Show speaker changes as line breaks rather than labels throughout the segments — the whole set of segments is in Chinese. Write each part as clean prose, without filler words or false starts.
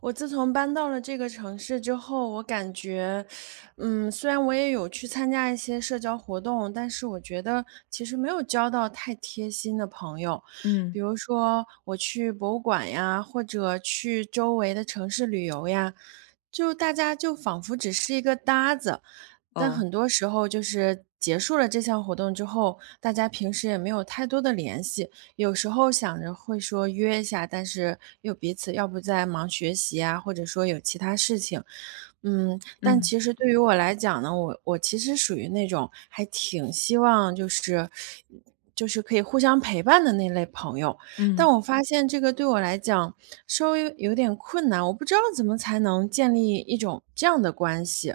我自从搬到了这个城市之后，我感觉，虽然我也有去参加一些社交活动，但是我觉得其实没有交到太贴心的朋友。比
嗯，
如说我去博物馆呀，或者去周围的城市旅游呀，就大家就仿佛只是一个搭子。但
哦，
很多时候就是结束了这项活动之后，大家平时也没有太多的联系，有时候想着会说约一下，但是又彼此要不在忙学习啊，或者说有其他事情，但
嗯，
其实对于我来讲呢，我其实属于那种还挺希望就是可以互相陪伴的那类朋友，但
嗯，
我发现这个对我来讲稍微有点困难，我不知道怎么才能建立一种这样的关系。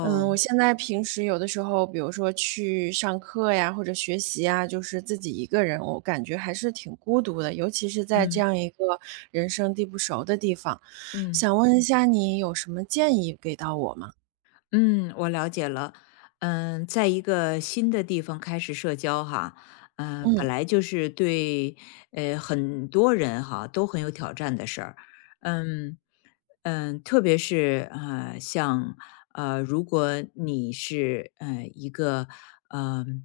我现在平时有的时候，比如说去上课呀，或者学习呀，就是自己一个人，我感觉还是挺孤独的，尤其是在这
嗯，
样一个人生地不熟的地方。
嗯，
想问一下你有什么建议给到我吗？
嗯，我了解了。在一个新的地方开始社交哈，本
嗯，
来就是对，很多人哈都很有挑战的事儿。嗯，特别是啊，像如果你是一个，嗯，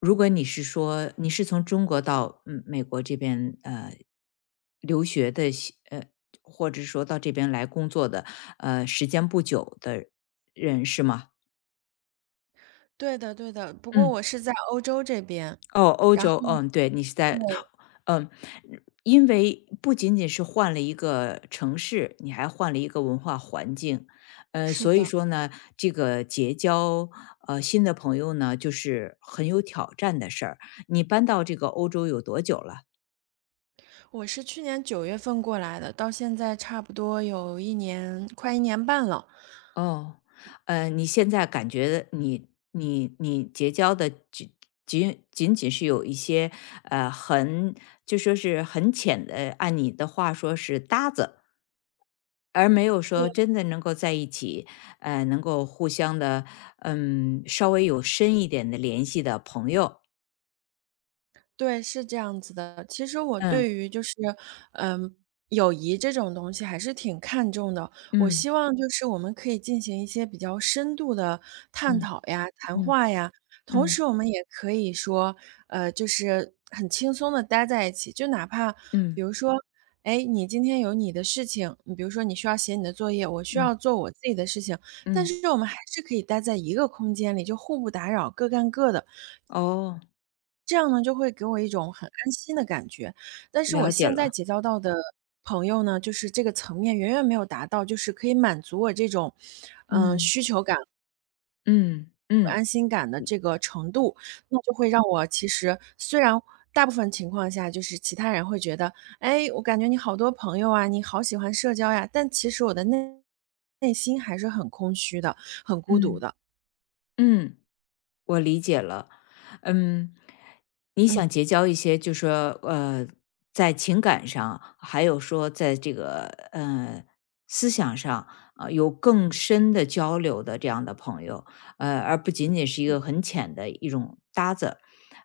如果你是说你是从中国到美国这边留学的西，或者说到这边来工作的，时间不久的人是吗？
对的对的，不过
嗯，
我是在欧洲这边，
哦，欧
然后
洲，嗯，对，你是在
对，
嗯，因为不仅仅是换了一个城市，你还换了一个文化环境，
是
所以
的，
说呢，这个结交新的朋友呢，就是很有挑战的事儿。你搬到这个欧洲有多久了？
我是去年9月份过来的，到现在差不多有一年，快一年半了。
哦，你现在感觉你结交的仅仅是有一些很就说是很浅的，按你的话说是搭子，而没有
对，
说真的能够在一起，能够互相的，稍微有深一点的联系的朋友。
对，是这样子的。其实我
嗯
对于就是，嗯，友谊这种东西还是挺看重的。我
嗯
希望就是我们可以进行一些比较深度的探
嗯
讨呀、谈
嗯
话呀，同
嗯
时我们也可以说，就是很轻松的待在一起，就哪怕
嗯
比如说，哎，你今天有你的事情，你比如说你需要写你的作业，我需
嗯
要做我自己的事情，但
嗯，
是我们还是可以待在一个空间里，就互不打扰，各干各的。
哦，
这样呢，就会给我一种很安心的感觉。但是我
了解
现在
了，
结交到的朋友呢，就是这个层面远远没有达到，就是可以满足我这种，
嗯
需求感
嗯
和
嗯
安心感的这个程度。那就会让我其实虽然大部分情况下，就是其他人会觉得，哎，我感觉你好多朋友啊，你好喜欢社交呀，但其实我的内心还是很空虚的，很孤独
嗯
的。
嗯。我理解了，嗯，你
嗯，
想结交一些，就说在情感上，还有说在这个呃思想上，有更深的交流的这样的朋友，而不仅仅是一个很浅的一种搭子。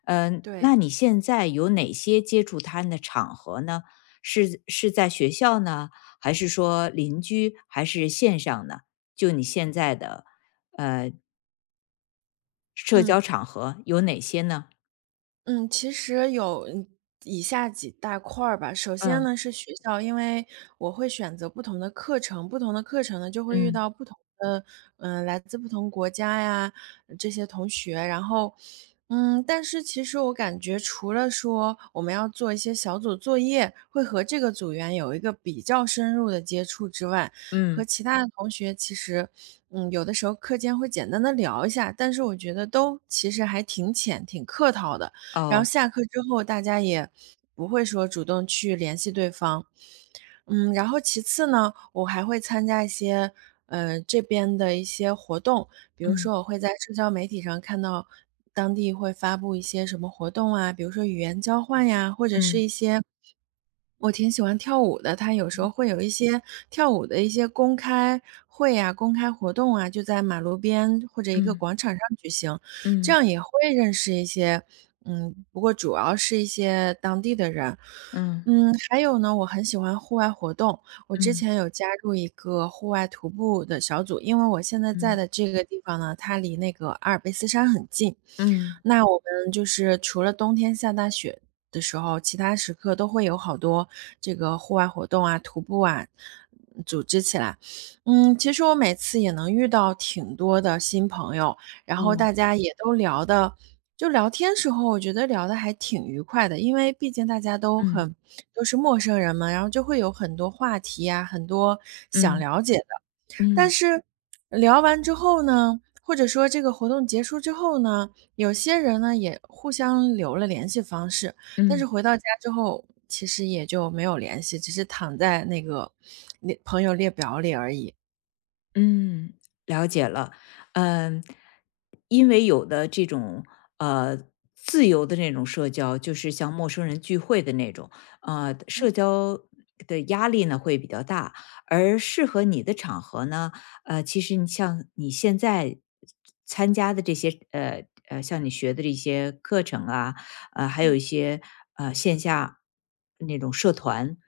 嗯、那
对。
你现在有哪些接触他人的场合呢？是是在学校呢，还是说邻居，还是线上呢？就你现在的社
嗯。
交场合有哪些呢？
嗯，其实有以下几大块儿吧。首先
嗯。
呢是学校，因为我会选择不同的课程，不同的课程呢就会遇
嗯，
到不同的，来自不同国家呀这些同学。然后，但是其实我感觉除了说我们要做一些小组作业，会和这个组员有一个比较深入的接触之外，和
嗯，
其他的同学其实，有的时候课间会简单的聊一下，但是我觉得都其实还挺浅，挺客套的。然后
哦，
下课之后，大家也不会说主动去联系对方，然后其次呢，我还会参加一些，这边的一些活动，比如
嗯，
说我会在社交媒体上看到当地会发布一些什么活动啊，比如说语言交换呀，或者是
嗯，
一些我挺喜欢跳舞的，他有时候会有一些跳舞的一些公开会啊、公开活动啊，就在马路边或者一个
嗯，
广场上举行，这
嗯，
样也会认识一些，不过主要是一些当地的人。
嗯，
还有呢，我很喜欢户外活动。我之
嗯，
前有加入一个户外徒步的小组，因为我现在在
嗯，
的这个地方呢，它离那个阿尔卑斯山很近。
嗯，
那我们就是除了冬天下大雪的时候，其他时刻都会有好多这个户外活动啊、徒步啊，组织起来。其实我每次也能遇到挺多的新朋友，然后
哦，
大家也都聊的，就聊天时候我觉得聊的还挺愉快的，因为毕竟大家
嗯，
都是陌生人嘛，然后就会有很多话题啊，很多想
嗯，
了解的。但
嗯，
是聊完之后呢，或者说这个活动结束之后呢，有些人呢也互相留了联系方式，但是
嗯。
回到家之后，其实也就没有联系，只是躺在那个列朋友列表里而已。
嗯，了解了。嗯，因为有的这种呃自由的那种社交，就是像陌生人聚会的那种，
嗯
社交的压力呢会比较大，而适合你的场合呢，其实你像你现在参加的这些像你学的这些课程啊，还有一
嗯
些线下那种社团，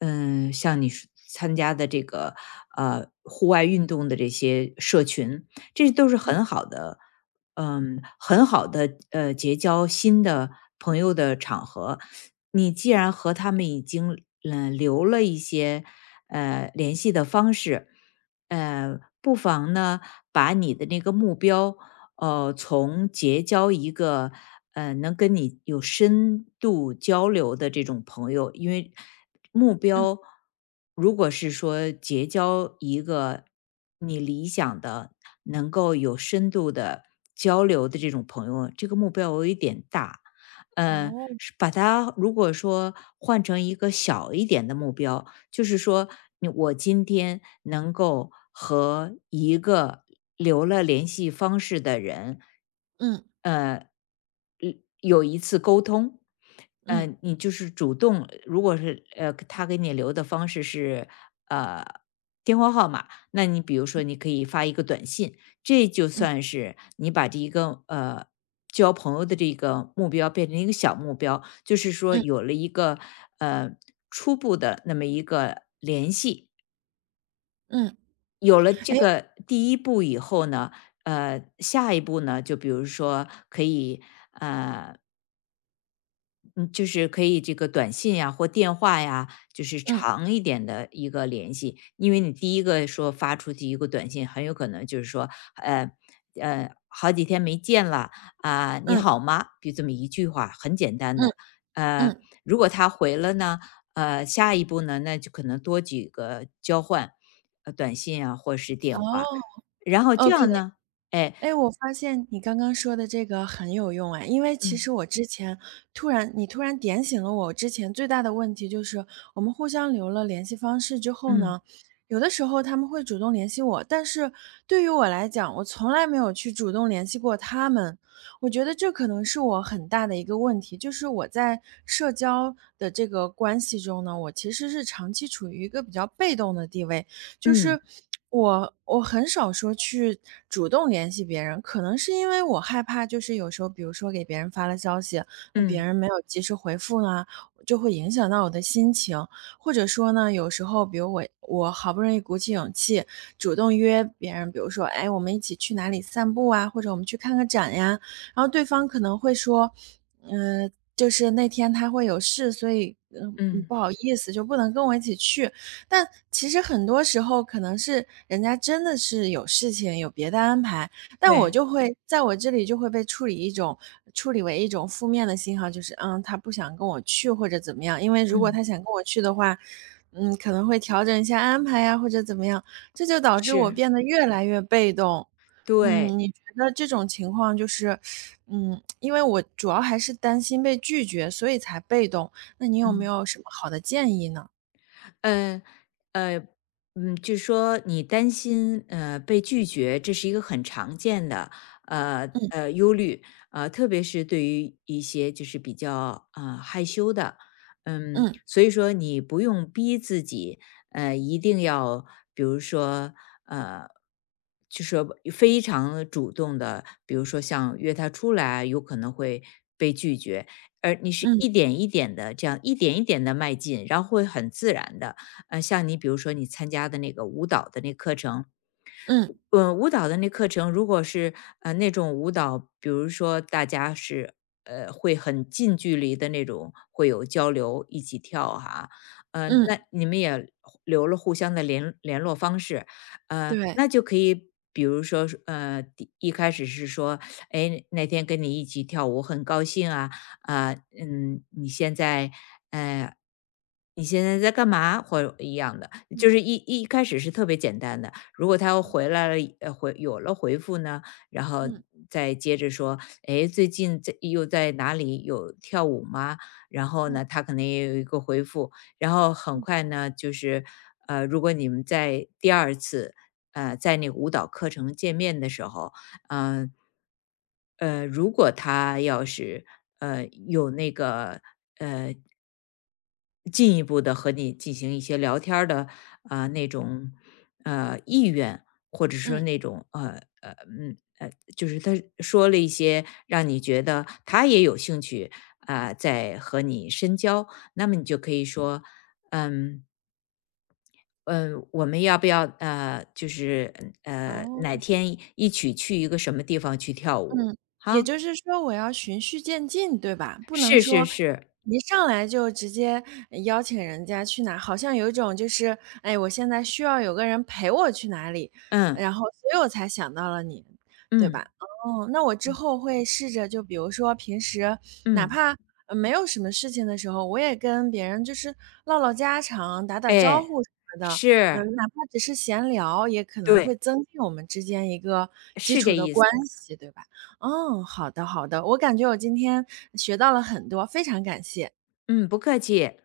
像你是参加的这个户外运动的这些社群，这都是
嗯
很好的，很好的结交新的朋友的场合。你既然和他们已经留了一些联系的方式，不妨呢把你的那个目标从结交一个能跟你有深度交流的这种朋友，因为目
嗯，
标如果是说结交一个你理想的、能够有深度的交流的这种朋友，这个目标有一点大。
哦，
是把它如果说换成一个小一点的目标，就是说，你我今天能够和一个留了联系方式的人，
嗯
呃，有一次沟通，
嗯
你就是主动，如果是他给你留的方式是呃电话号码，那你比如说你可以发一个短信，这就
嗯
算是你把这一个交朋友的这个目标变成一个小目标，就是说
嗯
有了一个呃初步的那么一个联系，
嗯，
有了这
哎，
个第一步以后呢，下一步呢，就比如说可以嗯，就是可以这个短信呀或电话呀，就是
嗯
长一点的一个联系。因为你第一个说发出去一个短信，很有可能就是说，呃好几天没见了啊、你
嗯
好吗？就这么一句话，很简单
嗯
的。呃，
嗯，
如果他回了呢，下一步呢，那就可能多几个交换，短信啊或是电话，
哦
然后这
，OK。
样呢，哎，
哎，我发现你刚刚说的这个很有用哎，因为其
嗯
实我之前你突然点醒了我之前最大的问题，就是我们互相留了联系方式之后
嗯
呢，有的时候他们会主动联系我，但是对于我来讲，我从来没有去主动联系过他们。我觉得这可能是我很大的一个问题，就是我在社交的这个关系中呢，我其实是长期处于一个比较被动的地位，就
嗯
是我很少说去主动联系别人，可能是因为我害怕，就是有时候比如说给别人发了消息，那别
嗯
人没有及时回复呢，就会影响到我的心情。或者说呢，有时候比如我好不容易鼓起勇气主动约别人，比如说，哎，我们一起去哪里散步啊，或者我们去看个展呀，然后对方可能会说，嗯、就是那天他会有事，所以
嗯，
不好意思，就不能跟我一起去。但其实很多时候可能是人家真的是有事情，有别的安排，但我
对，
就会在我这里就会被处理为一种负面的信号，就是他不想跟我去或者怎么样，因为如果
嗯，
他想跟我去的话，可能会调整一下安排呀，或者怎么样，这就导致我
是
变得越来越被动。
对。
你觉得这种情况就是，因为我主要还是担心被拒绝，所以才被动。那你有没
嗯，
有什么好的建议呢？
呃呃，嗯，据说你担心被拒绝，这是一个很常见的
嗯
忧虑，特别是对于一些就是比较害羞的，
嗯
所以说你不用逼自己，一定要比如说呃。就说非常主动的，比如说像约他出来，有可能会被拒绝，而你是
嗯。
一点一点的这样一点一点的迈进，然后会很自然的，像你比如说你参加的那个舞蹈的那课程，
嗯
舞蹈的那课程，如果是那种舞蹈，比如说大家是会很近距离的那种，会有交流，一起跳哈、那
嗯，
你们也互留了互相的联络方式，
对，
那就可以，比如说是第一开始是说，哎，那天跟你一起跳舞很高兴啊，啊、你现在呃。你现在在干嘛？或者一样的，就是一开始是特别简单的，如果他又回来了，回有了回复呢，然后
嗯
再接着说，哎，最近在又在哪里有跳舞吗？然后呢，
嗯
他可能也有一个回复，然后很
嗯
快呢，就是如果你们在第二次在那个舞蹈课程见面的时候，嗯如果他要是有那个进一步的和你进行一些聊天儿的，啊那种，意愿，或者说
嗯。
那种，就是他说了一些让你觉得他也有兴趣，啊，在和你深交，那么你就可以说，嗯，嗯，我们要不要，就是，哪
好。
天一起去一个什么地方去跳舞，
嗯，也
哈？
就是说我要循序渐进，对吧？不能
是是
说
是，
一上来就直接邀请人家去哪，好像有一种就是，哎，我现在需要有个人陪我去哪里，
嗯，
然后所以我才想到了你，对
嗯，
吧？哦，那我之后会试着就比如说平时哪
嗯，
怕没有什么事情的时候，我也跟别人就是唠唠家常、打打招
哎，
呼什么的，
是，
哪怕只是闲聊，也可能会
对，
增进我们之间一个基
是
础
这
的
意思。
关系，对吧？哦，好的好的，我感觉我今天学到了很多，非常感谢，
嗯，不客气，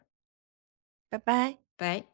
拜拜。
拜。